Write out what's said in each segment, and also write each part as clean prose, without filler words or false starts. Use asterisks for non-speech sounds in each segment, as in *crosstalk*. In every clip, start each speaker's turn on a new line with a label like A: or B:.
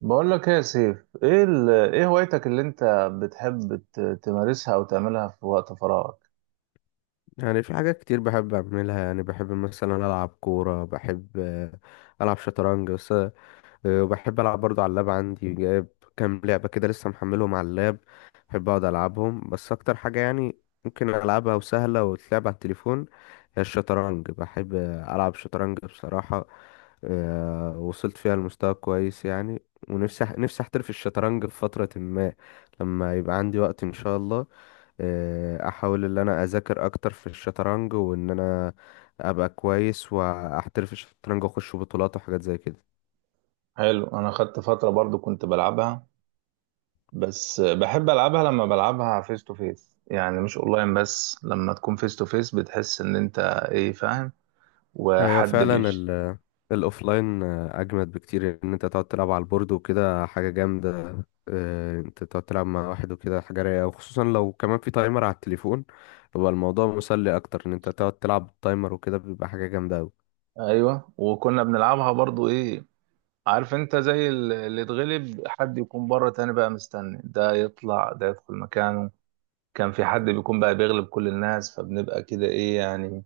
A: بقول لك ايه يا سيف، ايه هوايتك اللي انت بتحب تمارسها او تعملها في وقت فراغك؟
B: يعني في حاجات كتير بحب أعملها، يعني بحب مثلا ألعب كورة، بحب ألعب شطرنج، بس وبحب ألعب برضو على اللاب. عندي جايب كام لعبة كده لسه محملهم على اللاب، بحب أقعد ألعبهم. بس أكتر حاجة يعني ممكن ألعبها وسهلة وتلعب على التليفون هي الشطرنج. بحب ألعب شطرنج بصراحة. وصلت فيها لمستوى كويس يعني. ونفسي نفسي أحترف الشطرنج في فترة ما، لما يبقى عندي وقت إن شاء الله. احاول ان انا اذاكر اكتر في الشطرنج، وان انا ابقى كويس واحترف الشطرنج واخش بطولات وحاجات زي كده.
A: حلو. انا خدت فترة برضو كنت بلعبها، بس بحب العبها لما بلعبها فيس تو فيس، يعني مش اونلاين. بس لما تكون فيس تو فيس بتحس ان انت ايه، فاهم،
B: ايوه
A: وحد
B: فعلا،
A: بيجي.
B: الاوفلاين اجمد بكتير ان انت تقعد تلعب على البورد وكده، حاجه جامده. انت تقعد تلعب مع واحد وكده حاجه رايقه، وخصوصا لو كمان في تايمر على التليفون بيبقى الموضوع مسلي اكتر. ان انت تقعد تلعب بالتايمر وكده بيبقى حاجه جامده قوي.
A: ايوه، وكنا بنلعبها برضو، ايه، عارف انت، زي اللي اتغلب حد يكون بره تاني بقى مستني، ده يطلع ده يدخل مكانه. كان في حد بيكون بقى بيغلب كل الناس، فبنبقى كده ايه يعني،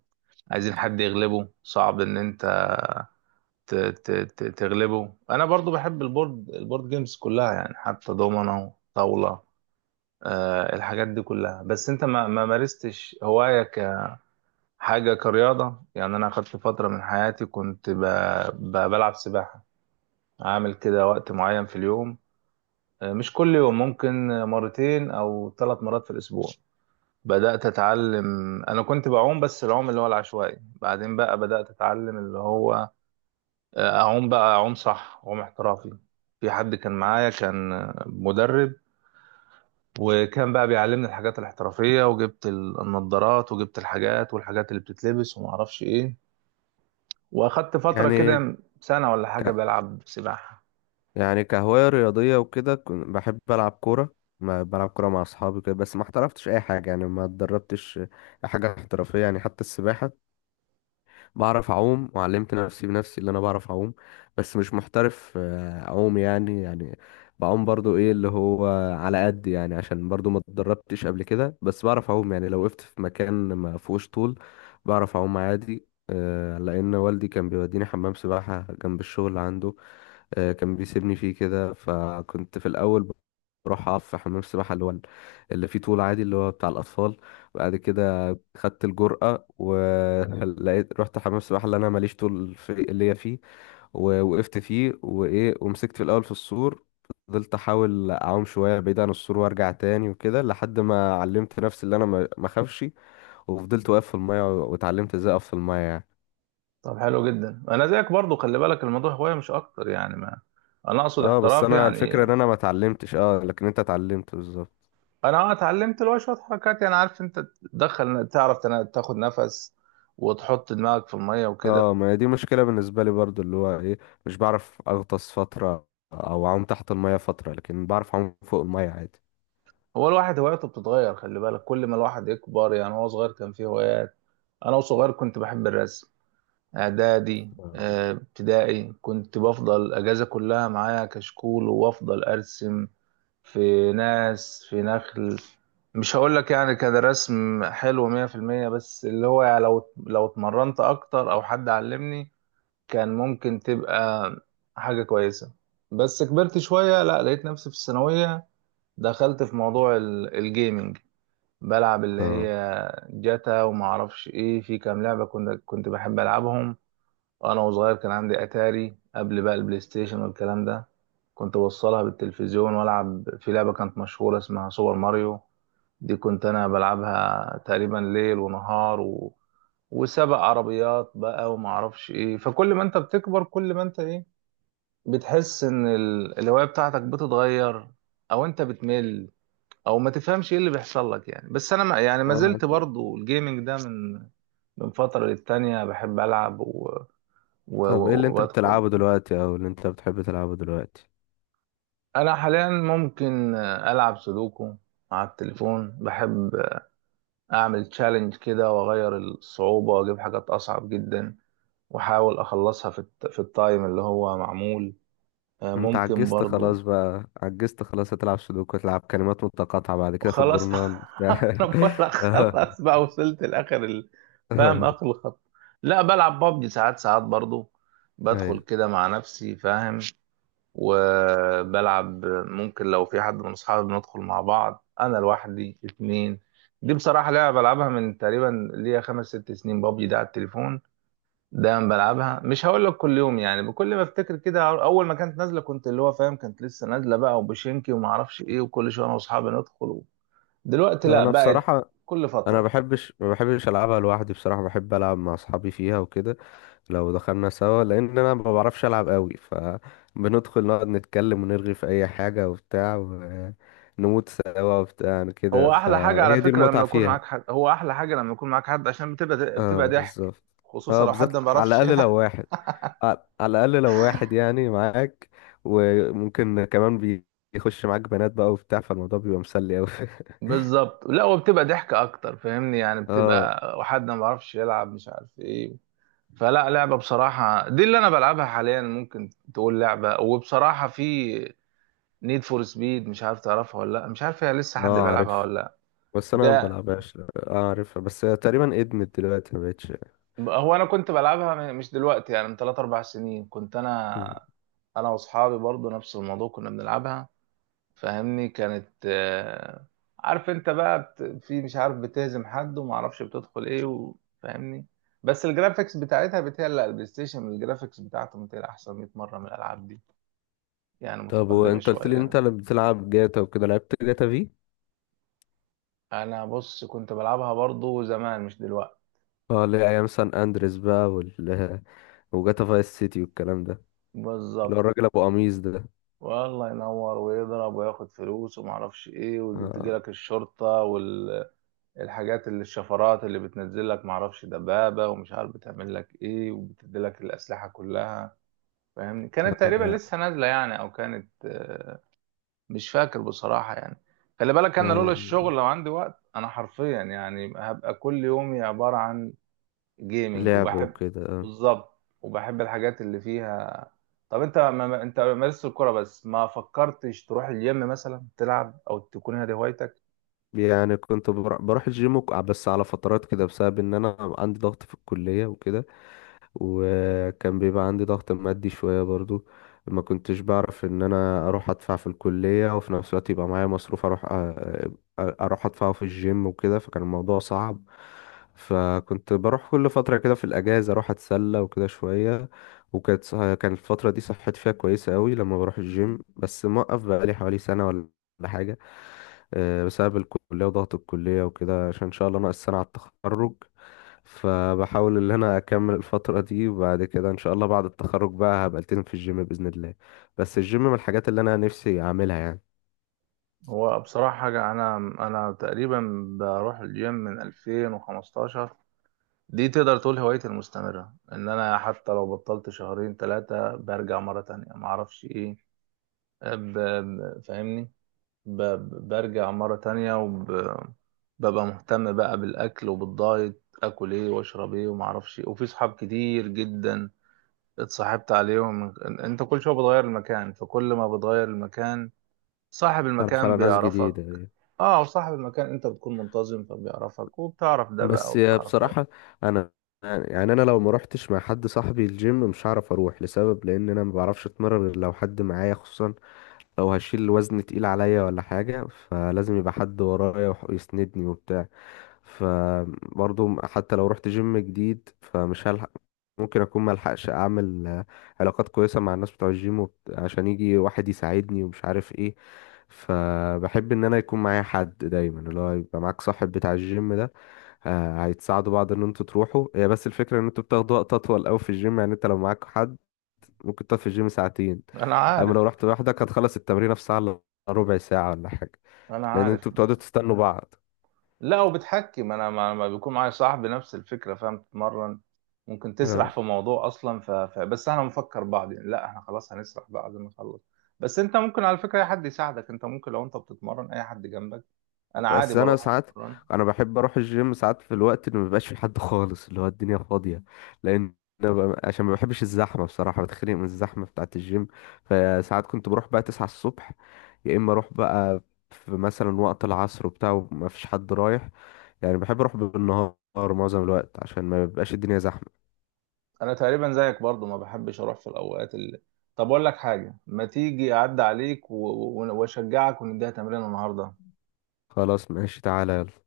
A: عايزين حد يغلبه، صعب ان انت تغلبه. انا برضو بحب البورد، البورد جيمز كلها يعني، حتى دومنة، طاولة، آه، الحاجات دي كلها. بس انت ما مارستش هواية كحاجة، كرياضة؟ يعني انا اخدت فترة من حياتي كنت بلعب سباحة، عامل كده وقت معين في اليوم، آه مش كل يوم، ممكن مرتين او ثلاث مرات في الاسبوع. بدأت أتعلم. أنا كنت بعوم، بس العوم اللي هو العشوائي، بعدين بقى بدأت أتعلم اللي هو، اعوم بقى اعوم صح، اعوم احترافي. في حد كان معايا كان مدرب، وكان بقى بيعلمني الحاجات الاحترافية، وجبت النضارات وجبت الحاجات والحاجات اللي بتتلبس وما اعرفش ايه، واخدت فترة
B: يعني
A: كده سنة ولا حاجة
B: ك-
A: بلعب سباحة.
B: يعني كهواية رياضية وكده، بحب ألعب كورة، ما بلعب كورة مع أصحابي كده. بس ما احترفتش أي حاجة يعني، ما اتدربتش حاجة احترافية يعني. حتى السباحة بعرف اعوم، وعلمت نفسي بنفسي اللي انا بعرف اعوم، بس مش محترف. اعوم يعني يعني بعوم برضو ايه اللي هو على قد يعني، عشان برضو ما اتدربتش قبل كده. بس بعرف اعوم يعني، لو وقفت في مكان ما فيهوش طول بعرف اعوم عادي. لان والدي كان بيوديني حمام سباحة جنب الشغل عنده. كان بيسيبني فيه كده، فكنت في الاول بروح اقف في حمام السباحة اللي هو اللي فيه طول عادي، اللي هو بتاع الاطفال. بعد كده خدت الجرأة ولقيت *laughs* رحت حمام السباحة اللي انا ماليش طول في ليا فيه، ووقفت فيه وايه، ومسكت في الاول في السور. فضلت احاول اعوم شويه بعيد عن السور وارجع تاني وكده، لحد ما علمت نفسي اللي انا ما اخافش. وفضلت واقف في الميه واتعلمت ازاي اقف في الميه يعني.
A: طب حلو جدا. انا زيك برضو، خلي بالك الموضوع هواية مش اكتر يعني، ما انا اقصد
B: اه، بس
A: احتراف
B: انا الفكره
A: يعني.
B: ان انا ما اتعلمتش. اه لكن انت اتعلمت بالظبط.
A: انا اتعلمت اللي هو شوية حركات يعني، عارف انت، تدخل، تعرف تاخد نفس، وتحط دماغك في المية وكده.
B: اه، ما هي دي مشكله بالنسبه لي برضو، اللي هو ايه، مش بعرف اغطس فتره او اعوم تحت الميه فتره، لكن بعرف اعوم فوق الميه عادي.
A: هو الواحد هواياته بتتغير، خلي بالك، كل ما الواحد يكبر. يعني هو صغير كان فيه هوايات، انا وصغير كنت بحب الرسم. اعدادي،
B: آه.
A: ابتدائي، كنت بفضل اجازة كلها معايا كشكول وافضل ارسم، في ناس، في نخل. مش هقول لك يعني كان الرسم حلو 100%، بس اللي هو يعني، لو اتمرنت اكتر او حد علمني كان ممكن تبقى حاجة كويسة. بس كبرت شوية، لا لقيت نفسي في الثانوية، دخلت في موضوع الجيمنج. بلعب اللي
B: اه.
A: هي جاتا وما اعرفش ايه، في كام لعبه كنت بحب العبهم. وانا وصغير كان عندي اتاري، قبل بقى البلاي ستيشن والكلام ده، كنت بوصلها بالتلفزيون والعب في لعبه كانت مشهوره اسمها سوبر ماريو، دي كنت انا بلعبها تقريبا ليل ونهار، و... وسبق عربيات بقى وما اعرفش ايه. فكل ما انت بتكبر كل ما انت ايه، بتحس ان الهوايه بتاعتك بتتغير، او انت بتمل، او ما تفهمش ايه اللي بيحصل لك يعني. بس انا ما يعني ما
B: آه.
A: زلت برضو الجيمنج ده من من فترة للتانية بحب العب،
B: طب ايه اللي انت
A: وبدخل.
B: بتلعبه دلوقتي او اللي انت بتحب تلعبه دلوقتي؟
A: انا حاليا ممكن العب سودوكو على التليفون، بحب اعمل تشالنج كده واغير الصعوبة واجيب حاجات اصعب جدا، واحاول اخلصها في التايم اللي هو معمول، آه،
B: انت
A: ممكن
B: عجزت
A: برضو.
B: خلاص بقى، عجزت خلاص، هتلعب سودوكو، تلعب كلمات متقاطعة بعد كده في
A: وخلاص
B: الجورنال
A: *laughs* انا
B: بتاع.
A: بقول لك
B: *laughs* اه.
A: خلاص بقى، وصلت لاخر ال-، فاهم،
B: اه،
A: اخر الخط. لا، بلعب بابجي ساعات، ساعات برضو بدخل
B: ايوه.
A: كده مع نفسي، فاهم، وبلعب، ممكن لو في حد من اصحابي بندخل مع بعض، انا لوحدي، اتنين. دي بصراحة لعبة بلعبها من تقريبا ليا خمس ست سنين، بابجي ده على التليفون. دايما بلعبها، مش هقول لك كل يوم يعني، بكل ما افتكر كده. اول ما كانت نازله كنت اللي هو فاهم، كانت لسه نازله بقى، وبشينكي وما اعرفش ايه، وكل شويه انا واصحابي ندخل. دلوقتي لا
B: انا
A: بقت
B: بصراحة،
A: كل
B: انا
A: فترة.
B: ما بحبش العبها لوحدي بصراحة، بحب العب مع اصحابي فيها وكده، لو دخلنا سوا، لان انا ما بعرفش العب قوي. فبندخل نقعد نتكلم ونرغي في اي حاجة وبتاع، ونموت سوا وبتاع يعني كده،
A: هو احلى حاجة على
B: فهي دي
A: فكرة
B: المتعة
A: لما يكون
B: فيها.
A: معاك حد، هو احلى حاجة لما يكون معاك حد، عشان بتبقى،
B: اه
A: ضحك،
B: بالظبط.
A: خصوصا
B: اه
A: لو
B: بالذات،
A: حد ما
B: على
A: بيعرفش
B: الاقل لو
A: يلعب.
B: واحد، على الاقل لو واحد يعني معاك. وممكن كمان بيخش معاك بنات بقى وبتاع، فالموضوع بيبقى مسلي قوي. *laughs*
A: *laughs* بالظبط. لا، وبتبقى ضحك اكتر، فاهمني يعني،
B: اه.
A: بتبقى وحد ما بيعرفش يلعب مش عارف ايه. فلا، لعبة بصراحة دي اللي انا بلعبها حاليا، ممكن تقول لعبة، وبصراحة في نيد فور سبيد، مش عارف تعرفها ولا لا، مش عارف هي لسه حد
B: اه
A: بيلعبها
B: عارف،
A: ولا لا،
B: بس انا ما
A: ده
B: بلعبهاش. اه عارفها، بس هي تقريبا ادمت دلوقتي ما بقتش.
A: هو انا كنت بلعبها مش دلوقتي يعني، من 3 4 سنين كنت
B: مم.
A: انا، انا واصحابي برضو نفس الموضوع كنا بنلعبها، فاهمني، كانت آه، عارف انت بقى في مش عارف بتهزم حد وما اعرفش بتدخل ايه، و... فاهمني. بس الجرافيكس بتاعتها بتهيألي، لا، البلاي ستيشن الجرافيكس بتاعته بتهيألي احسن 100 مرة من الالعاب دي، يعني
B: طب
A: متقدمة
B: وانت قلت لي إن انت
A: شوية.
B: اللي بتلعب جاتا وكده، لعبت جاتا في؟
A: انا بص كنت بلعبها برضو زمان مش دلوقتي.
B: اه اللي هي ايام سان اندريس بقى وال *laughs* وجاتا فايس سيتي والكلام ده، اللي هو
A: بالظبط.
B: الراجل ابو قميص ده.
A: والله ينور ويضرب وياخد فلوس وما اعرفش ايه
B: اه.
A: وتجيلك الشرطه والحاجات، اللي الشفرات اللي بتنزل لك، ما اعرفش دبابه ومش عارف بتعمل لك ايه، وبتدي لك الاسلحه كلها، فاهمني، كانت
B: آه،
A: تقريبا
B: لا.
A: لسه نازله يعني، او كانت آه، مش فاكر بصراحه يعني. خلي بالك انا لولا
B: آه،
A: الشغل، لو عندي وقت انا حرفيا يعني هبقى كل يومي عباره عن جيمنج،
B: لعبه
A: وبحب،
B: وكده.
A: بالظبط، وبحب الحاجات اللي فيها. طب انت انت مارست الكرة، بس ما فكرتش تروح الجيم مثلا تلعب، او تكون هذه هوايتك؟
B: يعني كنت بروح الجيم بس على فترات كده، بسبب ان انا عندي ضغط في الكلية وكده، وكان بيبقى عندي ضغط مادي شوية برضو. ما كنتش بعرف ان انا اروح ادفع في الكلية وفي نفس الوقت يبقى معايا مصروف اروح اروح ادفعه في الجيم وكده، فكان الموضوع صعب. فكنت بروح كل فترة كده في الاجازة اروح اتسلى وكده شوية. وكانت كان الفترة دي صحتي فيها كويسة قوي لما بروح الجيم، بس موقف بقالي حوالي سنة ولا حاجة. بسبب الكلية وضغط الكلية وكده، عشان إن شاء الله ناقص سنة على التخرج. فبحاول ان انا اكمل الفترة دي، وبعد كده ان شاء الله بعد التخرج بقى هبقى التزم في الجيم بإذن الله. بس الجيم من الحاجات اللي انا نفسي اعملها يعني.
A: هو بصراحة حاجة، انا تقريبا بروح الجيم من 2015، دي تقدر تقول هوايتي المستمرة. ان انا حتى لو بطلت شهرين ثلاثة برجع مرة تانية، ما اعرفش ايه، فاهمني، برجع مرة تانية، وببقى مهتم بقى بالأكل وبالدايت، أكل إيه وأشرب إيه ومعرفش إيه. وفي صحاب كتير جدا اتصاحبت عليهم، إن- أنت كل شوية بتغير المكان، فكل ما بتغير المكان صاحب
B: اتعرف على
A: المكان
B: ناس
A: بيعرفك.
B: جديدة.
A: اه، وصاحب المكان انت بتكون منتظم فبيعرفك، وبتعرف ده بقى
B: بس
A: وبتعرف ده.
B: بصراحة انا، يعني انا لو ما روحتش مع حد صاحبي الجيم مش هعرف اروح، لسبب لان انا ما بعرفش اتمرن غير لو حد معايا، خصوصا لو هشيل وزن تقيل عليا ولا حاجة، فلازم يبقى حد ورايا ويسندني وبتاع. فبرضه حتى لو رحت جيم جديد فمش هلحق، ممكن اكون ملحقش اعمل علاقات كويسة مع الناس بتوع الجيم، عشان يجي واحد يساعدني ومش عارف ايه. فبحب ان انا يكون معايا حد دايما، اللي هو يبقى معاك صاحب بتاع الجيم ده. هيتساعدوا بعض ان انتوا تروحوا. هي بس الفكرة ان انتوا بتاخدوا وقت اطول قوي في الجيم، يعني انت لو معاك حد ممكن تقعد في الجيم ساعتين،
A: انا
B: اما لو
A: عارف.
B: رحت لوحدك هتخلص التمرين في ساعة الا ربع ساعة ولا حاجة،
A: انا
B: لان
A: عارف.
B: انتوا بتقعدوا تستنوا بعض.
A: لا وبتحكم، انا ما بيكون معايا صاحبي نفس الفكره، فاهم، تتمرن ممكن
B: آه.
A: تسرح في موضوع اصلا، بس انا مفكر بعض يعني، لا احنا خلاص هنسرح بعد ما نخلص. بس انت ممكن على فكره اي حد يساعدك، انت ممكن لو انت بتتمرن اي حد جنبك، انا عادي
B: بس انا
A: بروح
B: ساعات،
A: اتمرن.
B: انا بحب اروح الجيم ساعات في الوقت اللي مبيبقاش في حد خالص، اللي هو الدنيا فاضيه، لان أنا عشان ما بحبش الزحمه بصراحه، بتخنق من الزحمه بتاعه الجيم. فساعات كنت بروح بقى 9 الصبح، يا اما اروح بقى في مثلا وقت العصر وبتاع وما فيش حد رايح. يعني بحب اروح بالنهار معظم الوقت عشان ما بيبقاش الدنيا زحمه.
A: انا تقريبا زيك برضو، ما بحبش اروح في الاوقات اللي. طب اقول لك حاجه، ما تيجي اعدي عليك واشجعك، ونديها تمرين النهارده؟
B: خلاص ماشي تعالى يلا.